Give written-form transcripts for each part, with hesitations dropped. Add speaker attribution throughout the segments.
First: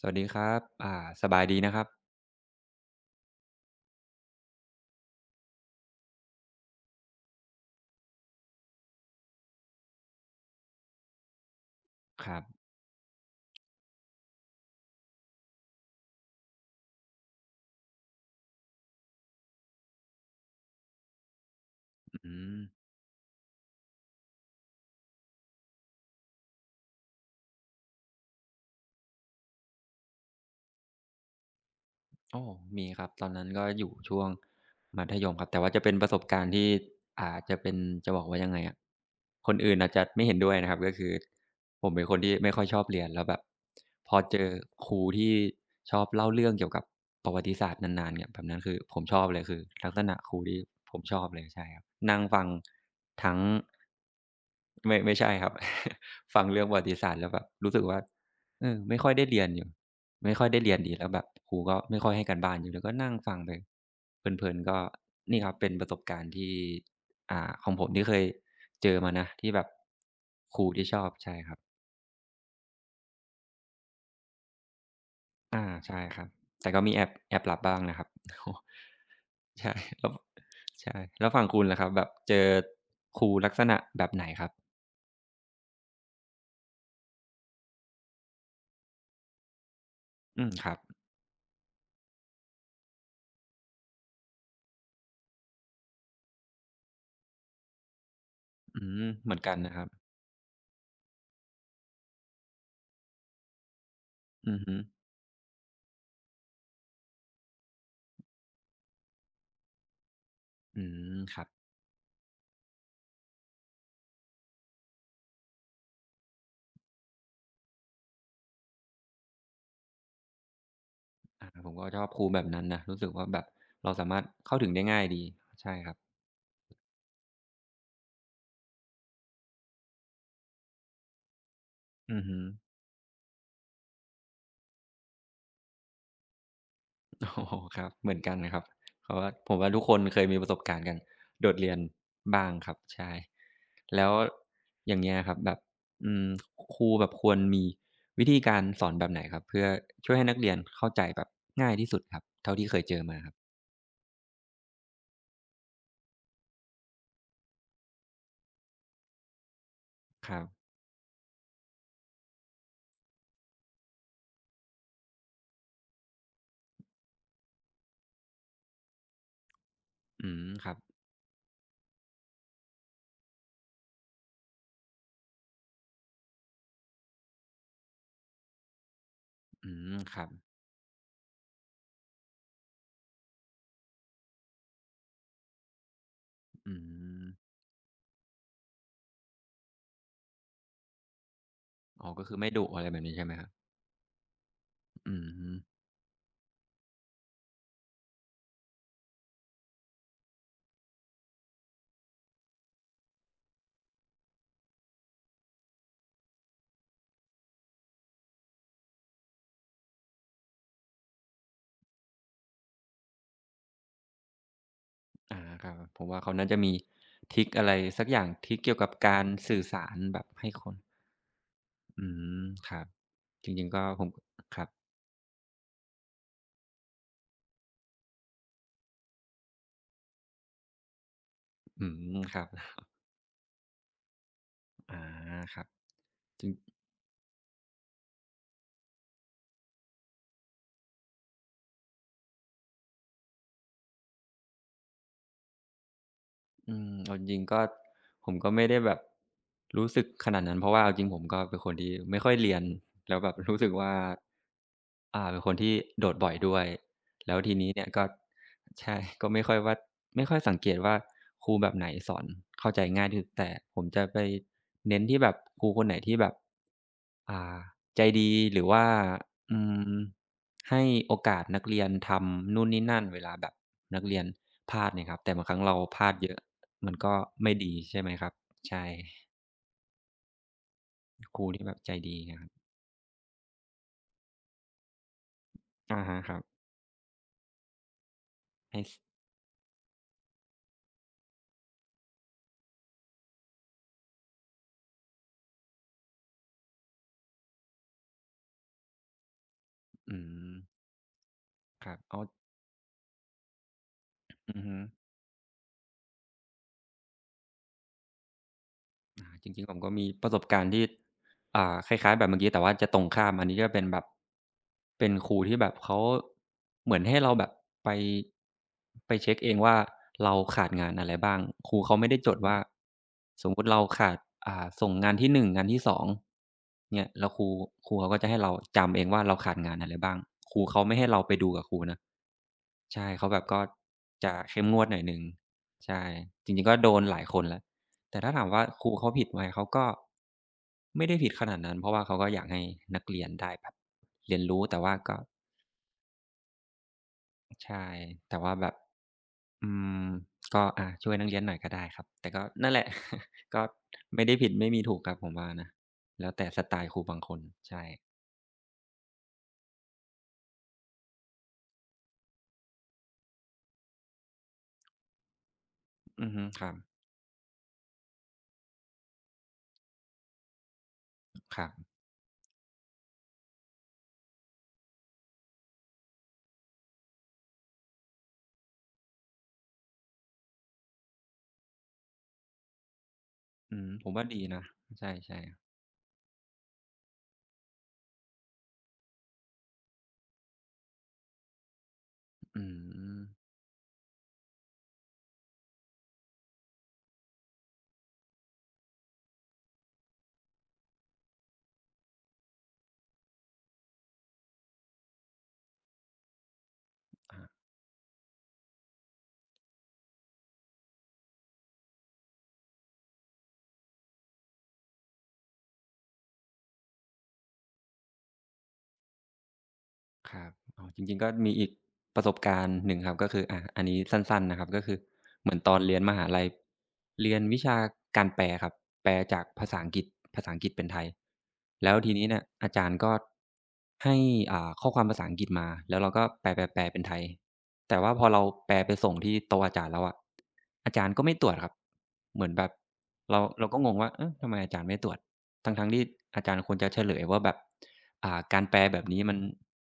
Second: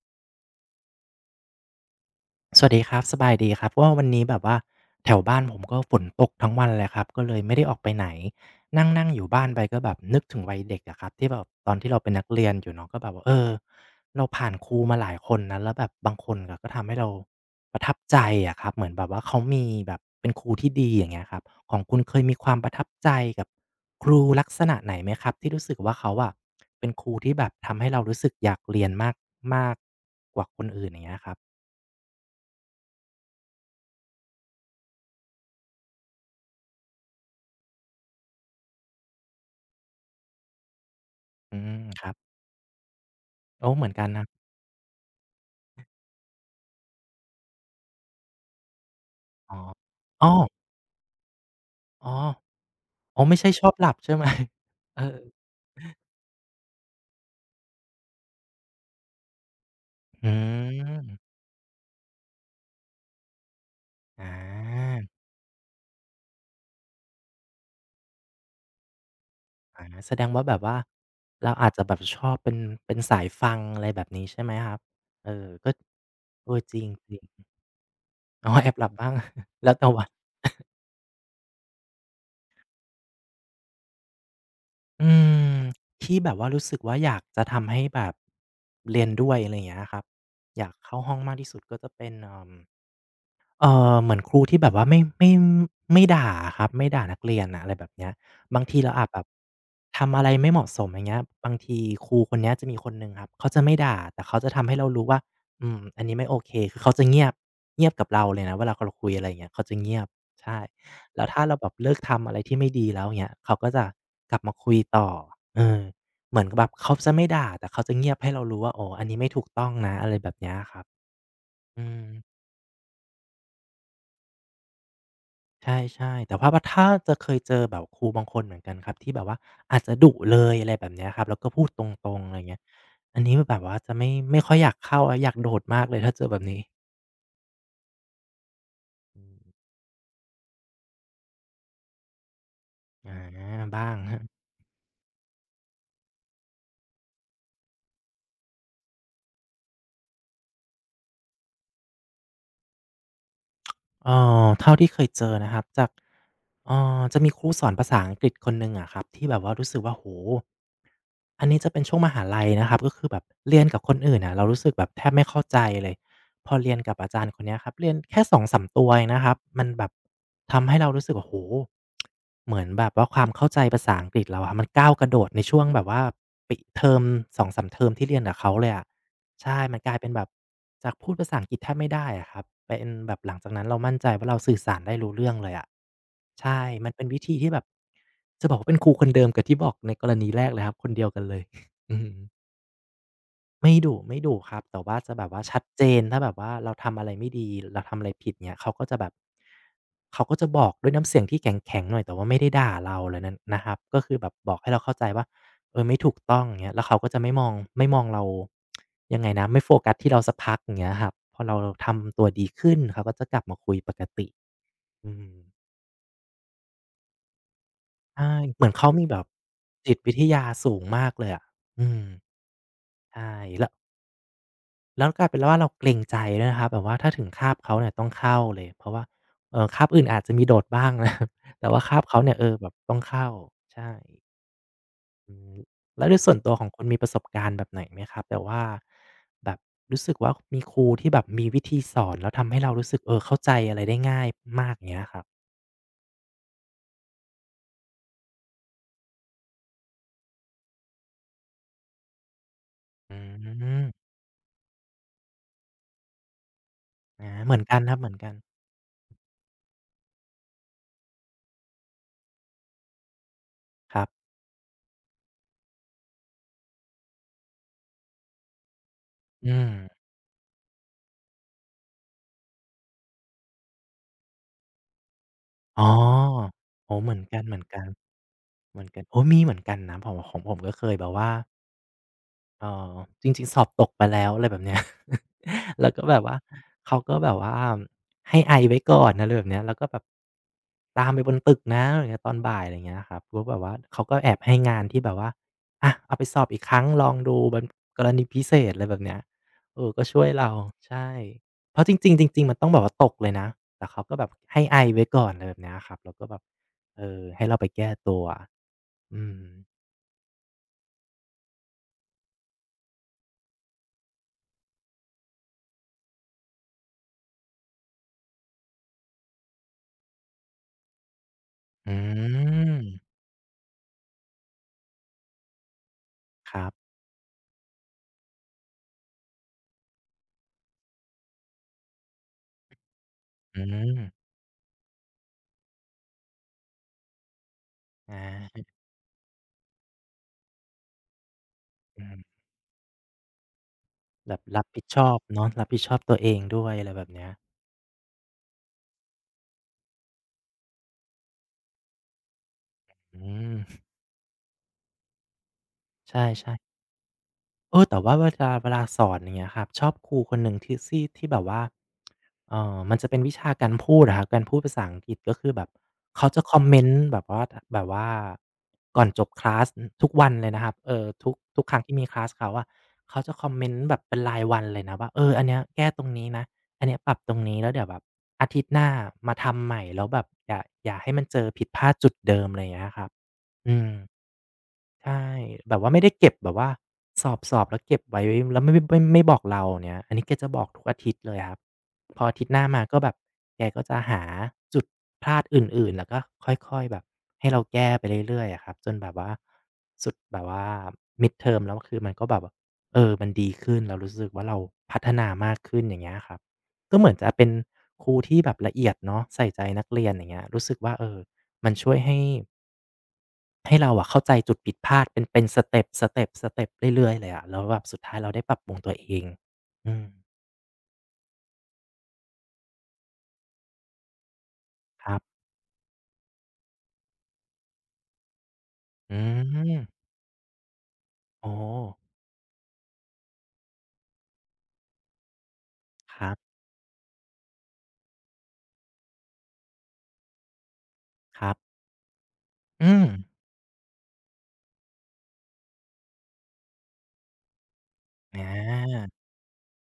Speaker 1: สวัสดีครับสบายดีนะครับ
Speaker 2: สวัสดีครับสบายดีครับว่าวันนี้แบบว่าแถวบ้านผมก็ฝนตกทั้งวันเลยครับก็เลยไม่ได้ออกไปไหนนั่งนั่งอยู่บ้านไปก็แบบนึกถึงวัยเด็กอะครับที่แบบตอนที่เราเป็นนั
Speaker 1: ค
Speaker 2: ก
Speaker 1: รับ
Speaker 2: เรียนอยู่เนาะก็แบบว่าเราผ่านครูมาหลายคนนะแล้วแบบบางคนก็ทำให้เราประทับใจอะครับเหมือนแบบว่าเขามีแบบเป็นครูที่ดีอย่างเงี้ยครับของคุณเคย
Speaker 1: อื
Speaker 2: มีความประ
Speaker 1: ม
Speaker 2: ทับใจกับครูลักษณะไหนไหมครับที่รู้สึกว่าเขาอะเป็นครูที่แบบทำให้เรารู้สึกอยากเรียนมากมากกว่าคนอื่นอย่างเงี้ยครับ
Speaker 1: โอ้มีครับตอนนั้นก็อยู่ช่วงมัธยมครับแต่ว่าจะเป็นประสบการณ์ที่จะเป็นจะบอกว่ายังไงอะคนอื่นอาจจะไม่เห็นด้วยนะครับก็คือ
Speaker 2: อืม
Speaker 1: ผม
Speaker 2: ค
Speaker 1: เป็น
Speaker 2: รั
Speaker 1: คน
Speaker 2: บ
Speaker 1: ที่ไม่ค่อยชอบเรียนแล้วแบบ
Speaker 2: โอ้เหมือนกัน
Speaker 1: พอ
Speaker 2: นะ
Speaker 1: เจอครูที่ชอบเล่าเรื่องเกี่ยวกับประวัติศาสตร์นานๆเนี่ยแบบนั้นคือผมชอบเลย
Speaker 2: อ๋
Speaker 1: คื
Speaker 2: อ
Speaker 1: อลักษณะ
Speaker 2: อ้อ
Speaker 1: ครูที่ผมชอบเลยใช่ครับ
Speaker 2: อ๋อ
Speaker 1: นั่งฟัง
Speaker 2: อ๋อ
Speaker 1: ทั้
Speaker 2: ไม่
Speaker 1: ง
Speaker 2: ใช่ชอบหลับใช่ไหม
Speaker 1: ไม่
Speaker 2: เออ
Speaker 1: ไม่ใช่ครับ ฟังเรื่องประวัติศาสตร์แล้วแบบรู้สึกว่าเออไม่ค่อยได้เรียนอยู่
Speaker 2: อื
Speaker 1: ไม่ค่อยได้เรียนดีแล้วแบบ
Speaker 2: ม
Speaker 1: ครูก็ไม่ค่อยให้การบ้านอยู่แล้วก็นั่งฟังไป
Speaker 2: อา
Speaker 1: เพลินๆก็นี่ครับเป็นประสบการณ์ที่ของผมที่เคยเจอมานะที่แบบ
Speaker 2: อาแสดงว่าแบ
Speaker 1: ค
Speaker 2: บ
Speaker 1: รู
Speaker 2: ว่า
Speaker 1: ที่ชอบใช่ค
Speaker 2: เรา
Speaker 1: รับ
Speaker 2: อาจจะแบบชอบเป็นสายฟังอะไรแบบนี้ใช่ไหมครับเออ
Speaker 1: อา
Speaker 2: ก็
Speaker 1: ใช่ครับ
Speaker 2: เออ
Speaker 1: แต่
Speaker 2: จ
Speaker 1: ก็
Speaker 2: ริง
Speaker 1: มีแอ
Speaker 2: จ
Speaker 1: บ
Speaker 2: ริง
Speaker 1: แอบหลับบ้างนะครับ
Speaker 2: อ๋อแอบหลับบ้าง แล้
Speaker 1: ใช่
Speaker 2: วแต่วั
Speaker 1: แล้
Speaker 2: น
Speaker 1: วใช่แล้วฝั่งคุณล่ะครับแบบเจอครูลักษณะแบบไหนครับ
Speaker 2: อืมที่แบบว่ารู้สึกว่าอยากจะทำให้แบบเรียนด้วยอะไรอย่างเงี้ยครับ
Speaker 1: อืม
Speaker 2: อ
Speaker 1: ค
Speaker 2: ยา
Speaker 1: รั
Speaker 2: ก
Speaker 1: บ
Speaker 2: เข้าห้องมากที่สุดก็จะเป็นเหมือนครูที่แบบว่าไม่ด่าอะครับไม่ด่านักเรียนน่ะอะไรแบบเนี้ยบาง
Speaker 1: อื
Speaker 2: ทีเรา
Speaker 1: ม
Speaker 2: อาจแบบ
Speaker 1: เหมือนกันนะครับ
Speaker 2: ทำอะไรไม่เหมาะสมอย่างเงี้ยบางทีครูคนเนี้ยจะมีคนหนึ่งครับเขาจะไม่ด่าแต่เขาจะ
Speaker 1: อืม
Speaker 2: ทำ
Speaker 1: ฮึ
Speaker 2: ให้เรารู้ว่าอืมอันนี้ไม่โอเคคือเขาจะเงียบกับเราเลยนะเวลาเราคุยอะไรอย่างเงี้ยเขาจะเงียบใช่
Speaker 1: อืม
Speaker 2: แล้ว
Speaker 1: ครั
Speaker 2: ถ้า
Speaker 1: บ
Speaker 2: เราแบบเลิกทำอะไรที่ไม่ดีแล้วอย่างเงี้ยเขาก็จะกลับมาคุยต่อเออเหมือนกับแบบเขาจะไม่ด่าแต่เขาจะเงียบให้เรารู้ว่าอ๋ออันนี้ไม่ถูกต้องนะอะไรแบบเนี้ยครับ
Speaker 1: อาผมก็
Speaker 2: อื
Speaker 1: ชอ
Speaker 2: ม
Speaker 1: บครูแบบนั้นนะรู้สึกว่าแบบเราสามารถเข้าถึงได้ง่ายดีใช่
Speaker 2: ใช่
Speaker 1: ครับ
Speaker 2: ใช่แต่ว่าถ้าจะเคยเจอแบบครูบางคนเหมือนกันครับที่แบบว่าอาจจะดุเลยอะไรแบบเนี้ยครับแล้วก็พูดตร
Speaker 1: อื
Speaker 2: ง
Speaker 1: อ
Speaker 2: ๆอะ
Speaker 1: ฮึ
Speaker 2: ไร เงี้ยอันนี้แบบว่าจะไม่ค่อยอยากเข้าอะอยากโดดมากเลยถ้าเจอแบบนี้
Speaker 1: โอโฮครับเหมือนกันนะครับเพราะ
Speaker 2: อื
Speaker 1: ว่าผม
Speaker 2: ม
Speaker 1: ว่าทุกคนเคยมีประสบการณ์กันโดดเรียนบ้างครับใช่
Speaker 2: อาบ้าง
Speaker 1: แล้ว
Speaker 2: ฮะ
Speaker 1: อย่างเงี้ยครับแบบอืมครูแบบควรมีวิธีการสอนแบบไหนครับเพื่อช่วยให้นักเรียนเข้าใจแบบง่ายที่สุดครับเท่าที่เคยเจอมาครับ
Speaker 2: เอ่เท่าที่เคยเจอนะครับจากจะมีครูสอนภาษาอังกฤษคนหนึ่งอะครับที่แบบว่ารู้สึกว่าโห
Speaker 1: ครับ
Speaker 2: อันนี้จะเป็นช่วงมหาลัยนะครับก็คือแบบเรียนกับคนอื่นน่ะเรารู้สึกแบบแทบไม่เข้าใจเลยพอเรียนกับอาจารย์คนเนี้ยครับเรียนแค่2-3ตัวเองนะครับมันแบบ
Speaker 1: อืมค
Speaker 2: ทำ
Speaker 1: รับ
Speaker 2: ให้เรารู้สึกโอ้โฮเหมือนแบบว่าความเข้าใจภาษาอังกฤษเราอะมันก้าวกระโดดในช่วงแบบว่าปิเทอม2-3เทอมที่เรียนกับเขาเลยอะ ใช่
Speaker 1: อื
Speaker 2: มันกลา
Speaker 1: ม
Speaker 2: ยเป็น
Speaker 1: ค
Speaker 2: แบ
Speaker 1: รับ
Speaker 2: บจากพูดภาษาอังกฤษแทบไม่ได้อะครับเป็นแบบหลังจากนั้นเรามั่นใจว่าเราสื่อสารได้รู้เรื่องเลยอะใช่
Speaker 1: อื
Speaker 2: มันเป็นวิ
Speaker 1: ม
Speaker 2: ธีที่แบบจะบอกว่าเป็นครูคนเดิมกับที่บอกในกรณีแรกเลยครับคนเดียวกันเลย อื
Speaker 1: อ๋อ
Speaker 2: ม
Speaker 1: ก็คือไม่ดุอะไรแบบนี้ใช่ไหมครับ
Speaker 2: ไม่ดุครับแต่ว่าจะ
Speaker 1: อื
Speaker 2: แบบว่า
Speaker 1: ม
Speaker 2: ชัดเจนถ้าแบบว่าเราทำอะไรไม่ดีเราทำอะไรผิดเนี่ยเขาก็จะแบบเขาก็จะบอกด้วยน้ำเสียงที่แข็งๆหน่อยแต่ว่าไม่ได้ด่าเราเลยนั้นนะครับก็คือแบบบอกให้เราเข้าใจว่าเออไม่ถูกต้องอย่างเงี้ยแล้วเขาก็จะไม่มองเรายังไงนะไม่โฟกัสที่เราสักพักอย่างเงี้ยครับพอเราทำตัวดีขึ้นเขาก็จะกลับมาคุยปกติอืม
Speaker 1: อ่าครับผมว่าเขาน่าจะมีทริกอะไรสักอย่าง
Speaker 2: ใช่
Speaker 1: ทริก
Speaker 2: เหมือน
Speaker 1: เกี่ยวกั
Speaker 2: เขา
Speaker 1: บ
Speaker 2: มีแบ
Speaker 1: การ
Speaker 2: บ
Speaker 1: สื่อสา
Speaker 2: จิ
Speaker 1: ร
Speaker 2: ตวิ
Speaker 1: แบ
Speaker 2: ท
Speaker 1: บ
Speaker 2: ยา
Speaker 1: ให้คน
Speaker 2: สูงมากเลยอะอืม
Speaker 1: อืมครับ
Speaker 2: ใช่
Speaker 1: จริ
Speaker 2: แล้
Speaker 1: ง
Speaker 2: ว
Speaker 1: ๆก็ผมครับ
Speaker 2: แล้วกลายเป็นว่าเราเกรงใจด้วยนะครับแบบว่าถ้าถึงคาบเขาเนี่ยต้องเข้าเลยเพราะว่าคาบอื่นอาจจะมีโดดบ้างนะ ครับแต่ว่า
Speaker 1: อื
Speaker 2: คาบ
Speaker 1: ม
Speaker 2: เขา
Speaker 1: ค
Speaker 2: เนี่ย
Speaker 1: รั
Speaker 2: เอ
Speaker 1: บ
Speaker 2: อแบบต้องเข้าใช่
Speaker 1: อา
Speaker 2: อื
Speaker 1: ค
Speaker 2: ม
Speaker 1: รับ
Speaker 2: แล้วโดยส่วน
Speaker 1: จริ
Speaker 2: ตั
Speaker 1: ง
Speaker 2: วของคุณมีประสบการณ์แบบไหนไหมครับแบบว่าแบบรู้สึกว่ามีครูที่แบบมีวิธีสอนแล้วทำให้เรารู้สึกเออเข้าใจอะไรได้ง่ายมากอย่างเงี้ยครับ
Speaker 1: อืมเอาจริงๆก็ผมก็ไม่ได้แบบรู้สึกขนาดนั้นเพราะว่าเอาจริงผมก็เป็นคนที่ไม่ค่อยเรียน
Speaker 2: อื
Speaker 1: แล้วแบบ รู้
Speaker 2: ม
Speaker 1: สึกว่าเป็นคนที่โดดบ่อยด้วย
Speaker 2: อา
Speaker 1: แล้ว
Speaker 2: เห
Speaker 1: ที
Speaker 2: มือน
Speaker 1: นี้
Speaker 2: กัน
Speaker 1: เนี่ย
Speaker 2: ครับ
Speaker 1: ก็
Speaker 2: เหมือนกัน
Speaker 1: ใช่ ก็ไม่ค่อยว่าไม่ค่อยสังเกตว่าครูแบบไหนสอนเข้าใจง่ายที่สุดแต่ผม
Speaker 2: ค
Speaker 1: จะ
Speaker 2: รั
Speaker 1: ไป
Speaker 2: บ
Speaker 1: เน้นที่แบบครูคนไหนที่แบบอ่าใจดีหรือว่า
Speaker 2: อื
Speaker 1: อื
Speaker 2: ม
Speaker 1: มให้โอกาสนักเรียนทำนู่นนี่นั่นเวลาแบบนักเรียนพลาดเนี่ยครับแต่บางครั้งเรา
Speaker 2: อ๋
Speaker 1: พลาดเยอะ
Speaker 2: อ
Speaker 1: มัน
Speaker 2: โอ้เห
Speaker 1: ก็
Speaker 2: มือนกันๆ
Speaker 1: ไม่
Speaker 2: เหมือน
Speaker 1: ดี
Speaker 2: กั
Speaker 1: ใช่ไหมครับใช่
Speaker 2: นโอ้มีเหมือนกันนะของผมก็เคยแบบว่า
Speaker 1: ครูที่แบบใจดีนะครับ
Speaker 2: อ๋อจริงๆสอบตกไปแล้วอะไรแบบเนี้ย แล้ว
Speaker 1: อะ
Speaker 2: ก็
Speaker 1: ฮะ
Speaker 2: แบบ
Speaker 1: ครั
Speaker 2: ว่า
Speaker 1: บ
Speaker 2: เขาก็แบบว่าให้ไอไว้
Speaker 1: ให้ส
Speaker 2: ก่อนนะอะไรแบบเนี้ยแล้วก็แบบตามไปบนตึกนะอะไร่เงี้ยตอนบ่ายอะไรยเงี้ยครับก็แบบว่าเขาก็แอบให้งานที่แบบว่าอะเอาไปสอบอีกครั้งลองดูเป็นกรณีพิเศษอะไรแบบเนี้ยเออก็
Speaker 1: อื
Speaker 2: ช่วย
Speaker 1: ม
Speaker 2: เราใช่เพราะ
Speaker 1: ค
Speaker 2: จ
Speaker 1: รับ
Speaker 2: ริง
Speaker 1: อ๋อ
Speaker 2: ๆจริงๆมันต้องแบบว่าตกเลยนะแต่เขาก็แบบ
Speaker 1: อื
Speaker 2: ให้
Speaker 1: อฮึ
Speaker 2: ไอไว้ก่อนอะไรแบบเนี้ยครับแล้วก็แบบเออให้เราไปแก้ตัวอื
Speaker 1: อา
Speaker 2: ม
Speaker 1: จริงๆผมก็มีประสบการณ์ที่คล้ายๆแบบเมื่อกี้แต่ว่าจะตรงข้ามอันนี้ก็เป็นแบบเป็นครูที่แบบเขาเหมือนให้เราแบบไปไปเช็กเองว่าเราขาดงานอะไรบ้างครู
Speaker 2: อื
Speaker 1: เขาไม่ได้จดว่า
Speaker 2: ม
Speaker 1: สมมุติเราขาดส่งงานที่หนึ่งงานที่สอง
Speaker 2: ครับ
Speaker 1: เนี่ยแล้วครูเขาก็จะให้เราจำเองว่าเราขาดงานอะไรบ้างครูเขาไม่ให้เราไปดูกับครูนะใช่เขาแบบก็
Speaker 2: อืม
Speaker 1: จะเข้มงวดหน่อยหนึ่งใช่จริงๆก็โดนหลายคนแล้ว แต่ถ้าถาม
Speaker 2: อา
Speaker 1: ว่าครูเขาผิดไหมเขาก็ไม่ได้ผิดขนาดนั้นเพราะว่า
Speaker 2: อื
Speaker 1: เขา
Speaker 2: ม
Speaker 1: ก็อยากให้นักเรียนได้แบบ
Speaker 2: แบ
Speaker 1: เรีย
Speaker 2: บ
Speaker 1: นรู้
Speaker 2: รับ
Speaker 1: แต่
Speaker 2: ผิด
Speaker 1: ว่า
Speaker 2: ชอ
Speaker 1: ก็
Speaker 2: บเนาะรับผิดชอบตัวเองด้วยอะไรแบบเนี้ย
Speaker 1: ใช่แต่ว่าแบบอืมก็อาช่วยนักเรียนหน่อยก็ได้ครับแต่ก็นั่นแหละ
Speaker 2: อื
Speaker 1: ก็
Speaker 2: ม
Speaker 1: ไม่ได้ผิดไม่มีถูกครับผมว่านะ
Speaker 2: ใช
Speaker 1: แล้วแต่
Speaker 2: ่
Speaker 1: สไต
Speaker 2: ๆ
Speaker 1: ล์ครูบางคน
Speaker 2: เอ
Speaker 1: ใช่
Speaker 2: อแต่ว่าเวลาสอนอย่างเงี้ยครับชอบครูคนหนึ่งที่ซี่ที่แบบว่ามันจะเป็นวิชาการพูดอะครับการพูดภาษาอังกฤษก็คือแบบ
Speaker 1: อื
Speaker 2: เขา
Speaker 1: อ
Speaker 2: จะ
Speaker 1: ฮึ
Speaker 2: คอ
Speaker 1: ค
Speaker 2: ม
Speaker 1: รับ
Speaker 2: เมนต์แบบว่าทแบบว่าก่อนจบคลาสอทุกวันเลยนะครับทุก
Speaker 1: ค
Speaker 2: ทุ
Speaker 1: รั
Speaker 2: กครั้ง
Speaker 1: บ
Speaker 2: ที่มีคลาสเขาอะเขาจะคอมเมนต์แบบเป็นรายวันเลยนะว่าเอออันเนี้ยแก้ตรงนี้นะอันเนี้ยปรับตรงนี้แล้วเดี๋ยวแบบอาทิตย์หน้ามาทำใหม่แล้วแบบอย่าให้มันเจอผิดพลาดจุดเดิมอะไรอย่างเงี้ยครับอื
Speaker 1: อืม
Speaker 2: ม
Speaker 1: ผมว่าดีนะใช
Speaker 2: ใช่
Speaker 1: ่
Speaker 2: แบ
Speaker 1: ๆ
Speaker 2: บว่าไม่ได้เก็บแบบว่าสอบแล้วเก็บไว้แล้วไม่บอกเราอย่างเงี้ยอันนี้แกจะบอกทุกอาทิตย์เลยครับพออาทิตย์ห
Speaker 1: อื
Speaker 2: น้ามาก็แบบ
Speaker 1: ม
Speaker 2: แกก็จะหาจุดพลาดอื่นๆแล้วก็ค่อยๆแบบให้เราแก้ไปเรื่อยๆอะครับจนแบบว่าสุดแบบว่า midterm แล้วคือมันก็แบบเออมันดีขึ้นเรารู้สึกว่าเราพัฒนามากขึ้นอย่างเงี้ยครับก็เหมือนจะเป็นครูที่แบบละเอียดเนาะใส่ใจนักเรียนอย่างเงี้ยรู้สึกว่าเออมันช่วยให้ ให้เราอะเข้าใจจุดผิดพลาดเป็นสเต็ปเรื่อยๆเลยอะแล้วแบบสุดท้ายเราได้ปรับปรุงตัวเองอืม
Speaker 1: ครับอ๋อจริงๆก็มีอีกประสบการณ์หนึ่งครับก็คืออาอันนี้สั้นๆนะครับก็คือ
Speaker 2: ครับ
Speaker 1: เหมือนตอนเรียนมหาลัยเรียนวิชาการแปลครับแปล
Speaker 2: อื
Speaker 1: จากภาษาอังกฤษ
Speaker 2: ม
Speaker 1: ภาษาอังกฤษเป็นไทย
Speaker 2: อ๋อ
Speaker 1: แล้วทีนี้เนี่ยอาจารย์ก็ให้ข้อความภาษาอังกฤษมาแล้วเรา
Speaker 2: ค
Speaker 1: ก็แป
Speaker 2: ร
Speaker 1: ลๆแปลเป็นไทยแต่ว่าพอเราแปลไปส่งที่โต๊ะอาจารย์แล้วอะอาจารย์ก็ไม่ตร
Speaker 2: ั
Speaker 1: วจ
Speaker 2: บๆ
Speaker 1: ครับเหมือนแบบ
Speaker 2: อืม
Speaker 1: เราก็งงว่าเอ๊ะทำไมอาจารย์ไม่ตรวจทั้งๆที่อาจารย์ควรจะเฉลยว่าแบบ
Speaker 2: อ
Speaker 1: การแปลแบบนี้
Speaker 2: า
Speaker 1: มัน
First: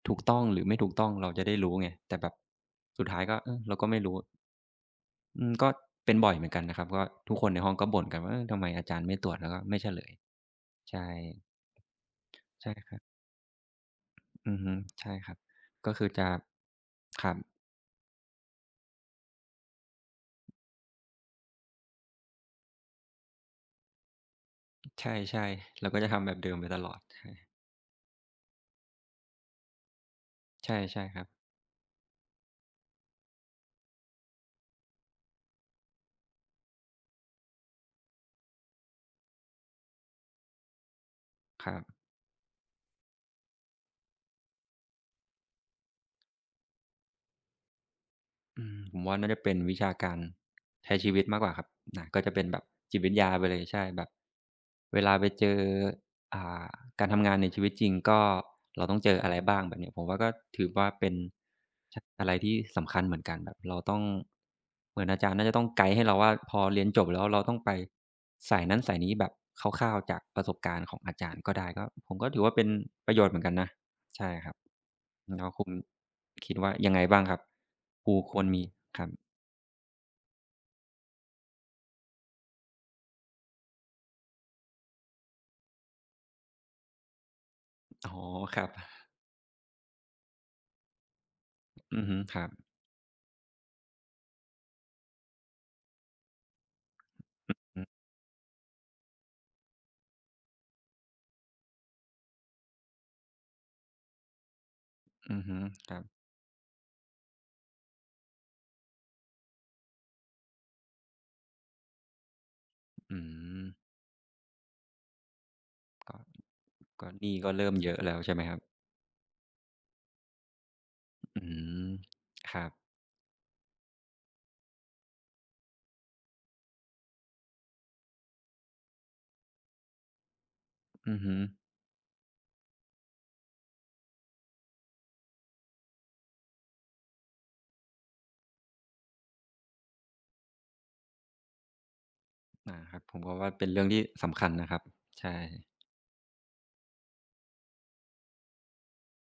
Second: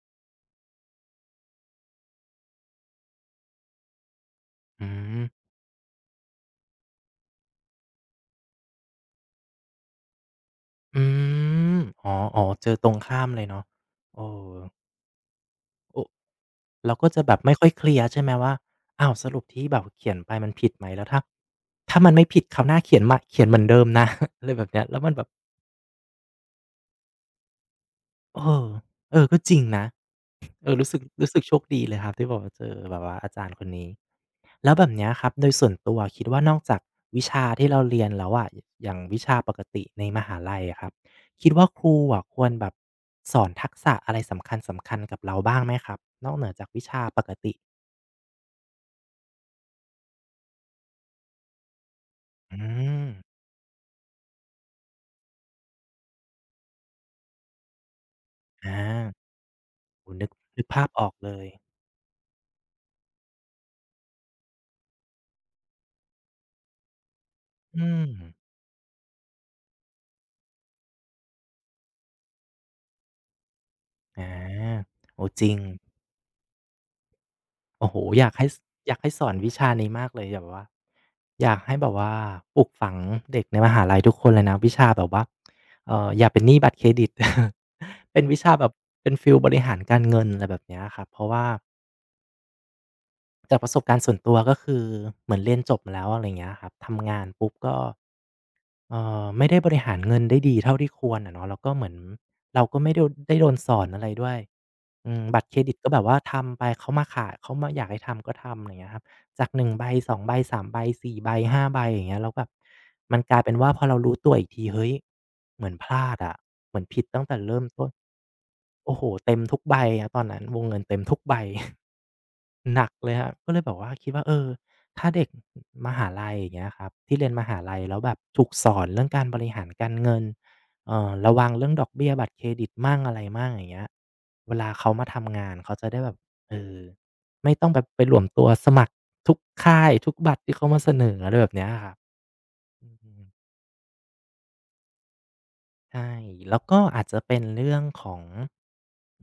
Speaker 1: ถูกต้องหรือไม่ถูกต้องเราจะได้รู้ไงแต่แบบสุดท้ายก็เออเราก็ไม่รู้
Speaker 2: อืม
Speaker 1: อืมก็เป็นบ่อยเหมือนกันนะครับก็ทุกคนในห้องก็บ่นกันว่าเออทำไมอาจารย์ไม่ตรวจแล้วก็ไม่เฉลย
Speaker 2: อื
Speaker 1: ใช่
Speaker 2: มอ๋ออ๋อเจ
Speaker 1: ใช่
Speaker 2: อต
Speaker 1: ค
Speaker 2: ร
Speaker 1: รั
Speaker 2: ง
Speaker 1: บ
Speaker 2: ข้ามเลยเนาะเออ
Speaker 1: อือฮึใช่ครับก็
Speaker 2: โอ้
Speaker 1: คือจะ
Speaker 2: เราก็จะ
Speaker 1: ครั
Speaker 2: แบ
Speaker 1: บ
Speaker 2: บไม่ค่อยเคลียร์ใช่ไหมว่าอ้าวสรุปที่แบบเขียนไปมันผิดไหมแล้วถ้ามันไม่ผิดคราวหน้าเขียนใหม่เขียนเหมือนเดิมนะ อะไรแบบเนี้ยแล้ว
Speaker 1: ใช
Speaker 2: มันแบบ
Speaker 1: ่ๆเราก็จะทำแบบเดิมไปตลอดใช
Speaker 2: เออเออก็จริงนะ เออ
Speaker 1: ่
Speaker 2: รู้สึก
Speaker 1: ใช่ๆครับ
Speaker 2: รู้สึกโชคดีเลยครับที่แบบว่าเจอแบบว่าอาจารย์คนนี้แล้วแบบเนี้ยครับโดยส่วนตัวคิดว่านอกจากวิชาที่เราเรียนแล้วอะอย่างวิชาปกติในมหาลัยอะครับคิดว่า
Speaker 1: ครั
Speaker 2: ครู
Speaker 1: บ
Speaker 2: อะควรแบบสอนทักษะอะไรสำคัญๆกับเราบ้างไหมครับนอกเหนือจากวิชาปกติ
Speaker 1: ผมว่าน่าจะเป็นวิชาการใช้ชีวิตมากกว่าครับนัก็จะเป็นแบ
Speaker 2: อื
Speaker 1: บจิต
Speaker 2: ม
Speaker 1: วิทยาไปเลยใช่แบบเวลาไปเจออ่าการทำงานในชีวิตจริงก็
Speaker 2: อา
Speaker 1: เราต้องเจออะไรบ้างแบบเนี้ยผม
Speaker 2: โอ้
Speaker 1: ว่า
Speaker 2: นึ
Speaker 1: ก็
Speaker 2: กนึ
Speaker 1: ถื
Speaker 2: ก
Speaker 1: อ
Speaker 2: ภา
Speaker 1: ว่า
Speaker 2: พอ
Speaker 1: เป็
Speaker 2: อ
Speaker 1: น
Speaker 2: กเลย
Speaker 1: ชอะไรที่สำคัญเหมือนกันแบบเราต้องเหมือนอาจารย์น่าจะต้องไกด์ให้เราว่าพอเรียนจบแล้วเราต้องไป
Speaker 2: อืม
Speaker 1: สายนั้นสายนี้แบบคร่าวๆจากประสบการณ์ของอาจารย์ก็ได้ก็ผมก็ถือว่าเป็นประโยชน์เหมือนกันนะ
Speaker 2: อา
Speaker 1: ใช่ครับ
Speaker 2: โอ้จ
Speaker 1: แล้ว
Speaker 2: ริง
Speaker 1: คุณคิดว่ายังไงบ้างครับ
Speaker 2: โอ้โฮ
Speaker 1: ครูควรมี
Speaker 2: อยา
Speaker 1: ค
Speaker 2: ก
Speaker 1: รับ
Speaker 2: ให้สอนวิชานี้มากเลยแบบว่าอยากให้แบบว่าปลูกฝังเด็กในมหาลัยทุกคนเลยนะวิชาแบบว่าอย่าเป็นหนี้บัตรเครดิต
Speaker 1: อ๋อ
Speaker 2: เป็นวิชา
Speaker 1: ครั
Speaker 2: แบ
Speaker 1: บ
Speaker 2: บเป็นฟีลบริหารการเงินอะไรแบบเนี้ยครับเพราะว่า
Speaker 1: อือฮึครับ
Speaker 2: จากประสบการณ์ส่วนตัวก็คือเหมือนเรียนจบมาแล้วอะไรอย่างเงี้ยครับทำงานปุ๊บก็
Speaker 1: อือ
Speaker 2: ไม่ได้บริหารเงินได้ดีเท่าที่ควรอะเนาะแล้วก็เหมือนเราก็ไม่ไดได้โดนสอนอะไรด้วยอืม
Speaker 1: อื
Speaker 2: บั
Speaker 1: อ
Speaker 2: ตรเค
Speaker 1: ฮึ
Speaker 2: รดิตก็
Speaker 1: ครั
Speaker 2: แบ
Speaker 1: บ
Speaker 2: บว่าทำไปเขามาขายเขามาอยากให้ทำก็ทำอะไรอย่างเงี้ยครับจากหนึ่งใบสองใบ3ใบ4ใบ5ใบอย่างเงี้ยแล้วแบบมั
Speaker 1: อื
Speaker 2: นกลายเป็น
Speaker 1: ม
Speaker 2: ว่าพอเรารู้ตัวอีกทีเฮ้ยเหมือนพลา
Speaker 1: ก็
Speaker 2: ดอะเหมือนผิด
Speaker 1: ก็ห
Speaker 2: ตั้ง
Speaker 1: นี้
Speaker 2: แต่
Speaker 1: ก็
Speaker 2: เริ่ม
Speaker 1: เริ่ม
Speaker 2: ต้
Speaker 1: เย
Speaker 2: น
Speaker 1: อะแล้วใช่ไหมครับ
Speaker 2: โอ้โฮเต็มทุกใบครับตอนนั้นวงเงินเต็มทุกใบ
Speaker 1: อืมครับ
Speaker 2: หนักเลยครับก็เลยแบบว่าคิดว่าเออ ถ้าเด็กมหาลัยอย่างเงี้ยครับที่เรียนมหาลัยแล้วแบบถูกสอนเรื่องการบริหารการเงิน
Speaker 1: อือฮึ
Speaker 2: ระวังเรื่องดอกเบี้ยบัตรเครดิตมั่งอะไรมั่งอย่างเงี้ยเวลาเขามาทำงานเขาจะได้แบบเออไม่ต้องแบบไปรวมตัวสมัครทุกค่ายทุกบัตรที่เขามาเสนออะไรแบบเนี้ยครับ
Speaker 1: อา
Speaker 2: อื
Speaker 1: ครับผม
Speaker 2: ม
Speaker 1: ก็ว่าเป็นเรื่องที่สำคัญนะครับใช่
Speaker 2: ใช่แล้วก็อาจจะเป็นเรื่องของ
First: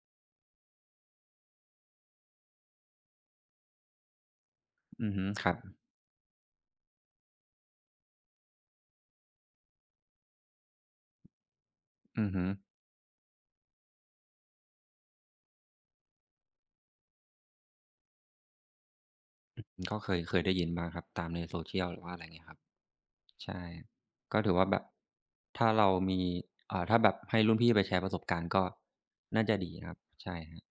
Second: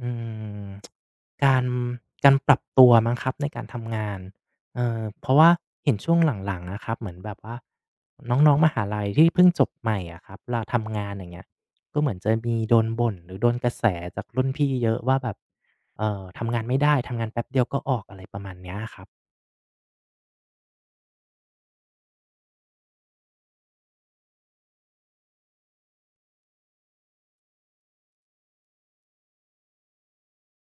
Speaker 2: อืมการการปรับตัวมั้งครับในการทำงาน
Speaker 1: อือฮึ
Speaker 2: เพราะ
Speaker 1: ค
Speaker 2: ว่า
Speaker 1: รับ
Speaker 2: เห็นช่วงหลังๆอะครับเหมือนแบบว่าน้องๆมหาลัยที่เพิ่งจบใหม่อะครับเวลาทำงานอย่างเงี้ยก็เหมือน
Speaker 1: อือ
Speaker 2: จะ
Speaker 1: ฮึ
Speaker 2: มีโดนบ่นหรือโดนกระแสจากรุ่นพี่เยอะว่าแบบทำงานไม่ได้ทำงานแป๊บเดียวก็ออกอะไรประมาณเนี้ยครับ
Speaker 1: ก็เคยได้ยินมาครับตามใน social หรือว่าอะไรเงี้ยครับใช่ก็ถือว่าแบบถ้าเรามีถ้าแบบให้รุ่นพี่ไปแชร์ประสบการณ์ก็น่าจะดีนะครับใช่ครับ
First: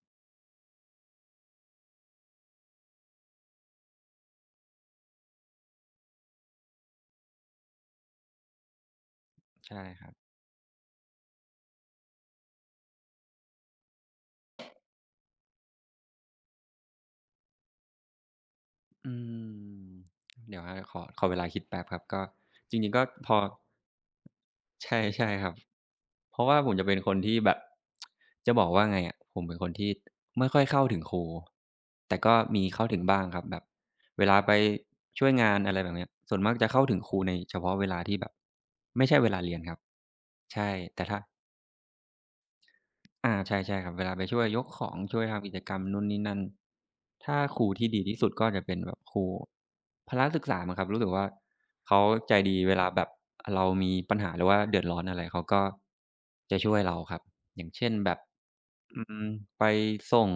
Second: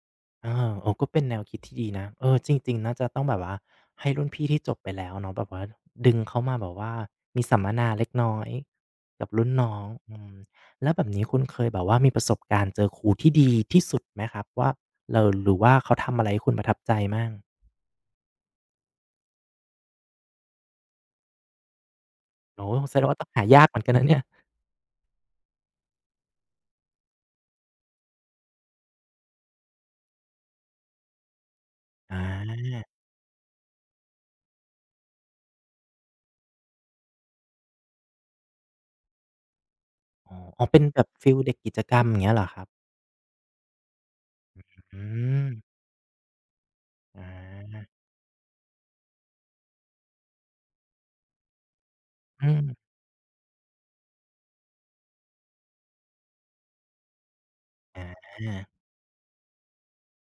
Speaker 2: อาเออก็เป็นแนวคิดที่ดีนะเออจริงๆน่าจะต้องแบบว่าให้รุ่นพี่ที่จบไปแล้วเนาะแบบว่าดึงเขามาแบบว่ามีสัมมนาเล็กน้อยกับรุ่นน้อ
Speaker 1: ใช่
Speaker 2: ง
Speaker 1: ครับ
Speaker 2: อืมแล้วแบบนี้คุณเคยแบบว่ามีประสบการณ์เจอครูที่ดีที่สุดไหมครับว่าเราหรือว่าเขาทำอะไรให้คุณประทับใจมั่ง
Speaker 1: อืมเดี๋ยวครับขอเวลาคิดแป๊บครับก็
Speaker 2: โอ้
Speaker 1: จ
Speaker 2: โฮ
Speaker 1: ริง
Speaker 2: แส
Speaker 1: ๆ
Speaker 2: ด
Speaker 1: ก็
Speaker 2: งว่าต้อ
Speaker 1: พ
Speaker 2: ง
Speaker 1: อ
Speaker 2: หายากเหมือนกันนะเนี่ย
Speaker 1: ใช่ครับเพราะว่าผมจะเป็นคนที่แบบจะบอกว่าไงอะผมเป็นคนที่ไม่ค่อยเข้าถึงครูแต่ก็มี
Speaker 2: อา
Speaker 1: เข้าถึงบ้างครับแบบเวลาไปช่วยงานอะไรแบบเนี้ยส่วนมากจะเข้าถึงครูในเฉพาะเวลาที่แบบไม่ใช่เวลาเรียนครับ
Speaker 2: อ๋ออ๋อ
Speaker 1: ใช่
Speaker 2: เป็นแบ
Speaker 1: แต่
Speaker 2: บ
Speaker 1: ถ้า
Speaker 2: ฟีลเด็กกิจกรรมอย่างเงี้ยเหรอครับ
Speaker 1: อาใช่ครับเวลาไปช่วยยกของ
Speaker 2: อื
Speaker 1: ช่วยทำ
Speaker 2: ม
Speaker 1: กิจกรรมนู่นนี่นั่น
Speaker 2: อ
Speaker 1: ถ้าครูที่
Speaker 2: า
Speaker 1: ดีที่สุดก็จะเป็นแบบครูพละศึกษามั้งครับรู้สึกว่าเขาใจ
Speaker 2: อื
Speaker 1: ดีเวลา
Speaker 2: ม
Speaker 1: แบบเรามีปัญหาหรือว่าเดือดร้อนอะไรเขาก็จะช่วยเราครับอย่างเช่น
Speaker 2: อ
Speaker 1: แบบ
Speaker 2: า
Speaker 1: อืมไปส่ง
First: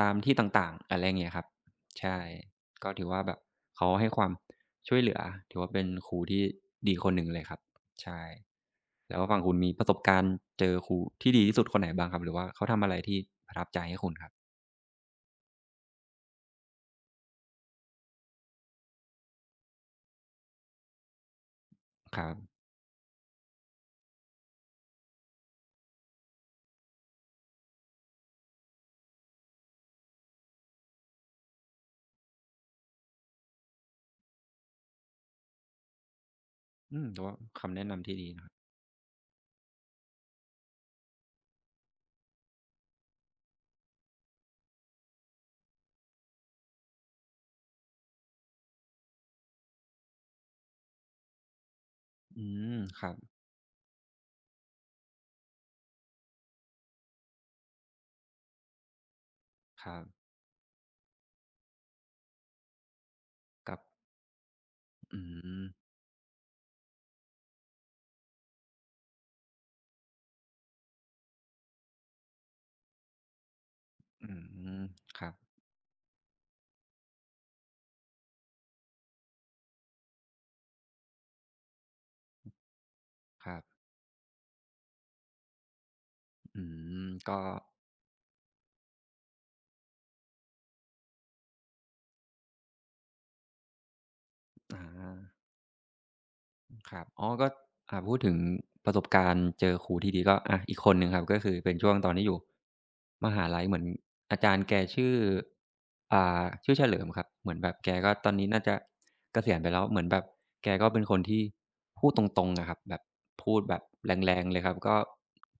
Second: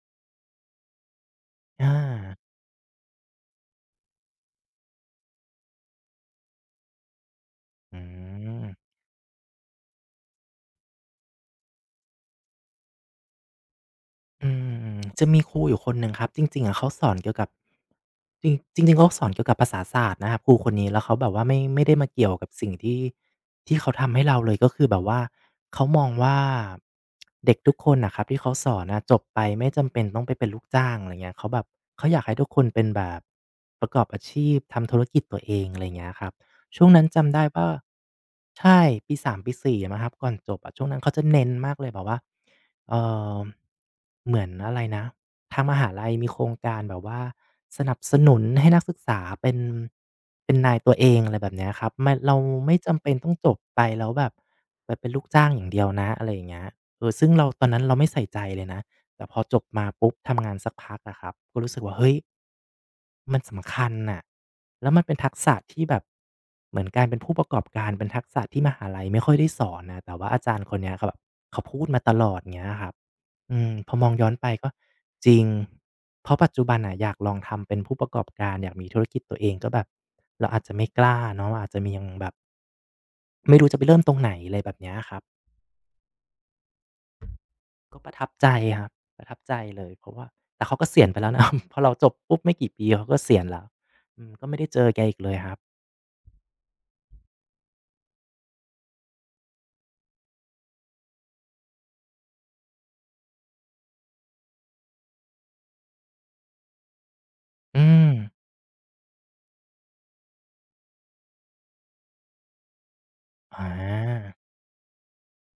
Speaker 1: ตามที่ต่างๆอะไรอย่างเงี้ยครับ
Speaker 2: อ
Speaker 1: ใช่
Speaker 2: า
Speaker 1: ก็ถือว่าแบบเขาให้ความช่วยเหลือถือว่าเป็นครูที่ดีคนหนึ่งเลยครับ
Speaker 2: อื
Speaker 1: ใช่
Speaker 2: ม
Speaker 1: แล้วฝั่งคุณมีประสบการณ์เจอครูที่ดีที่สุดคนไหนบ้างครับหรือว่าเขาทำอะไรที่ประทับใจให้คุณครับ
Speaker 2: อืมจะมีครูอยู่คนหนึ่งครับจริงๆอะเขาสอนเกี่ยวกับจริงจริงๆเขาสอนเกี่ยวกับภาษาศาสตร์นะครับครูคนนี้แล้วเขาแบบว่าไม่ได้มา
Speaker 1: ค
Speaker 2: เกี่
Speaker 1: รั
Speaker 2: ยวกับ
Speaker 1: บ
Speaker 2: สิ่งที่ที่เขาทำให้เราเลยก็คือแบบว่าเขามองว่าเด็กทุกคนน่ะครับที่เขาสอนน่ะจบไปไม่จำเป็นต้องไปเป็นลูกจ้างอะไรเงี้ยเขาแบบเขาอยากให้ทุกคนเป็นแบบประกอบอาชีพทำธุรกิจตัวเองอะไรเงี้ยครับช่วง
Speaker 1: อื
Speaker 2: นั้
Speaker 1: ม
Speaker 2: น
Speaker 1: ถือว่า
Speaker 2: จำได้ว่า
Speaker 1: คำแนะนำที่ดีนะครับ
Speaker 2: ใช่ปีสามปี4มั้งครับก่อนจบอะช่วงนั้นเขาจะเน้นมากเลยแบบว่า เอ่อเหมือนอะไรนะทางมหาลัยมีโครงการแบบว่าสนับสนุนให้นักศึกษาเป็นนายตัวเองอะไรแบบเนี้ยครับมันเรา
Speaker 1: อืม
Speaker 2: ไม่
Speaker 1: ค
Speaker 2: จำ
Speaker 1: รั
Speaker 2: เป็น
Speaker 1: บ
Speaker 2: ต้องจบไปแล้วแบบไปเป็นลูกจ้างอย่างเดียวนะอะไรอย่างเงี้ยเออซึ่งเราตอนนั้นเราไม่ใส่ใจเลยนะแต่พอจบ
Speaker 1: ค
Speaker 2: มา
Speaker 1: รับ
Speaker 2: ปุ๊บทำงานสักพักอะครับก็รู้สึกว่าเฮ้ยมัน
Speaker 1: กั
Speaker 2: สำ
Speaker 1: บ
Speaker 2: คัญน่ะแล้วมันเป็น
Speaker 1: อื
Speaker 2: ทักษะ
Speaker 1: ม
Speaker 2: ที่แบบเหมือนการเป็นผู้ประกอบการเป็นทักษะที่มหาลัยไม่ค่อยได้สอนนะแต่ว่าอาจารย์คนเนี้ยครับ เขาพูดมาตลอดเงี้ยครับอืมพอมอง
Speaker 1: อื
Speaker 2: ย้อนไปก็
Speaker 1: มครั
Speaker 2: จ
Speaker 1: บ
Speaker 2: ริงเพราะปัจจุบันน่ะอยากลองทำเป็นผู้ประกอบการอยากมีธุรกิจตัวเองก็แบบเราอาจจะไม่กล้าเนาะอาจจะมียังแบบ
Speaker 1: ค
Speaker 2: ไม่
Speaker 1: รับ
Speaker 2: รู้จะไปเริ่มตรงไหนอะไรแบบเนี้ยครับ
Speaker 1: อืมก็
Speaker 2: ก็ประทับใจครับประทับใจเลยเพราะว่าแต่เขาก็เสียณไปแล้วนะ พอเราจบปุ๊บไม่กี่ปีเขาก็เสียณแล้วอืมก็ไม่ได้
Speaker 1: อ
Speaker 2: เจอแกอีกเลย
Speaker 1: า
Speaker 2: ครับ
Speaker 1: ครับอ๋อก็พูดถึงประสบการณ์เจอครูที่ดีก็อาอีกคนหนึ่งครับก็คือเป็นช่วงตอนที่อยู่มหาลัยเหมือนอาจารย์แกชื่อชื่อเฉลิมครับเหมือนแบบ
Speaker 2: อื
Speaker 1: แก
Speaker 2: ม
Speaker 1: ก็ตอนนี้น่าจะเกษียณไปแล้วเหมือนแบบแกก็เป็นคนที่พูดตรงๆอะครับแบบพูด
Speaker 2: อา
Speaker 1: แบบแรงๆเลยครับก็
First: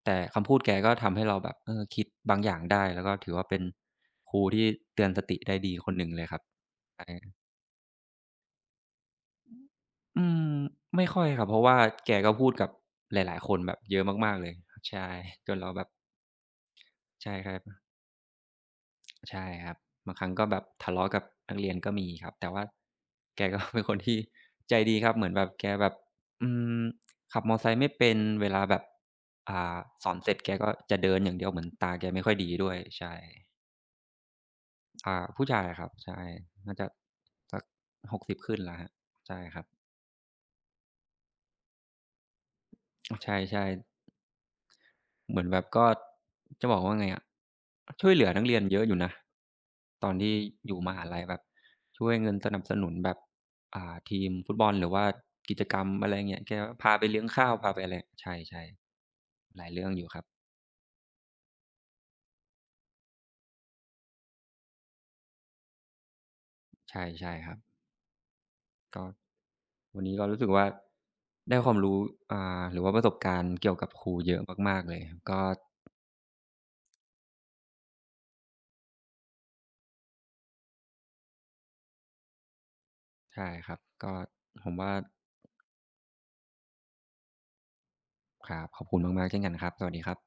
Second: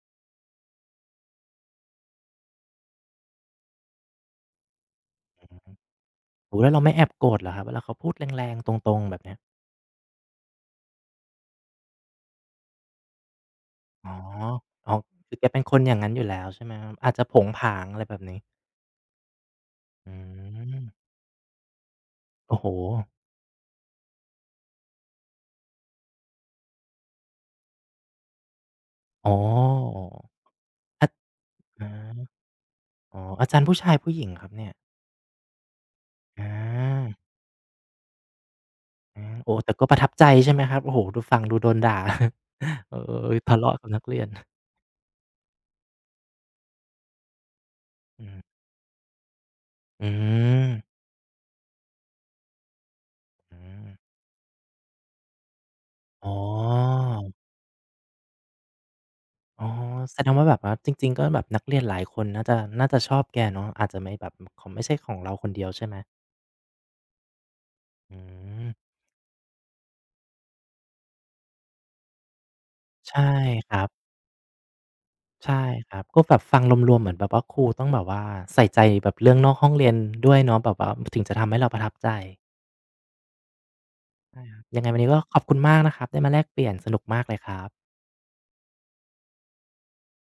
Speaker 1: แต่คำพูดแกก็ทำให้เราแบบเออคิดบางอย่างได้แล้วก็ถือว่าเป็นครูที่เตือนสติ
Speaker 2: อือ
Speaker 1: ได้
Speaker 2: ฮึ
Speaker 1: ดีคนหนึ่งเลยครับ
Speaker 2: โอ้โฮแล้วเราไม่แอบโกรธ
Speaker 1: ใช่
Speaker 2: เหรอครับเวลาเขาพูดแรงๆตรงๆแบบเนี้ย
Speaker 1: อืมไม่ค่อยครับเพราะว่าแกก็พูดกับหลายๆคนแบบเยอะ
Speaker 2: อ๋อ
Speaker 1: มากๆเลย
Speaker 2: อ๋อ
Speaker 1: ใช่
Speaker 2: คือแก
Speaker 1: จน
Speaker 2: เป็น
Speaker 1: เรา
Speaker 2: ค
Speaker 1: แบ
Speaker 2: น
Speaker 1: บ
Speaker 2: อย่างงั้นอยู่แล้วใช่ไหมครับอาจจะ
Speaker 1: ใช่
Speaker 2: ผง
Speaker 1: ครั
Speaker 2: ผา
Speaker 1: บ
Speaker 2: งอะไรแบบนี้
Speaker 1: ใช่ครับ
Speaker 2: อื
Speaker 1: บางครั้งก็แบบ
Speaker 2: ม
Speaker 1: ทะเลาะกับนักเรียนก็มีครับแต่
Speaker 2: โอ้
Speaker 1: ว่า
Speaker 2: โฮ
Speaker 1: แกก็เป็นคนที่ใจดีครับเหมือนแบบแกแบบอืมขับมอไซค์ไม่เป็นเวลาแบบ
Speaker 2: อ๋อ
Speaker 1: อ่าสอนเสร็จแกก็จะ
Speaker 2: อา
Speaker 1: เดินอย่างเดียวเหมือน
Speaker 2: อ
Speaker 1: ตาแกไม่ค่อ
Speaker 2: า
Speaker 1: ยดีด้วยใช่
Speaker 2: อ๋ออาจารย์ผู้ชายผู้หญิงครับเนี่ย
Speaker 1: ผู้ชายอะครับใช่น่าจะ
Speaker 2: อา
Speaker 1: สัก60ขึ้นแล้วครับ
Speaker 2: อา
Speaker 1: ใช่
Speaker 2: โอ้
Speaker 1: ครับ
Speaker 2: แต่ก็ประทับใจใช่ไหมครับโอ้โฮดูฟังดูโดนด่า เออทะ
Speaker 1: ใช่
Speaker 2: เลาะ
Speaker 1: ๆ
Speaker 2: กับนักเรียน
Speaker 1: เหมือนแบบก็จะบอกว่าไงอะช่วยเห
Speaker 2: อื
Speaker 1: ลือ
Speaker 2: ม
Speaker 1: นักเรียนเยอะอยู่นะต
Speaker 2: อื
Speaker 1: อนที่อ
Speaker 2: ม
Speaker 1: ยู่มหาลัยแบบช่วยเงินสนับสนุนแบบ
Speaker 2: อืม
Speaker 1: ทีมฟุตบอลหรือว่ากิจกรรมอะไรอย่าง
Speaker 2: อ๋อ
Speaker 1: เงี้ยแกพาไปเลี้ยงข้าวพาไปอะไรใช่ๆหลา
Speaker 2: อ๋อ
Speaker 1: ยเรื่องอยู่ค
Speaker 2: แส
Speaker 1: รับ
Speaker 2: ดงว่าแบบว่าจริงๆก็แบบนักเรียนหลายคนน่าจะน่าจะชอบแกเนาะอาจจะไม่แบบของไม่ใช่ของเราคนเดียวใช่ไหม
Speaker 1: ใช่ๆครับ
Speaker 2: อืม
Speaker 1: ก็วันนี้ก็รู้สึกว่าได้ความรู้หรือว่าประสบ
Speaker 2: ใช่
Speaker 1: การณ์
Speaker 2: ค
Speaker 1: เกี่ยว
Speaker 2: รั
Speaker 1: กับค
Speaker 2: บ
Speaker 1: รูเยอะมากๆเลยก็
Speaker 2: ใช่ครับก็แบบฟังรวมๆเหมือนแบบว่าครูต้องแบบว่าใส่ใจแบบเรื่องนอกห้องเรียนด้วยเนาะแบบว่าถึงจะทำให้เราประทับใจ
Speaker 1: ใช่ครับก็
Speaker 2: ใช่ครับ
Speaker 1: ผม
Speaker 2: ยังไง
Speaker 1: ว่า
Speaker 2: วันนี้ก็ขอบคุณมากนะครับได้มาแลกเปลี่ยนสนุกมากเลยครับ
Speaker 1: ครับขอบคุณมากๆเช่นกันครับสวัสดีครับ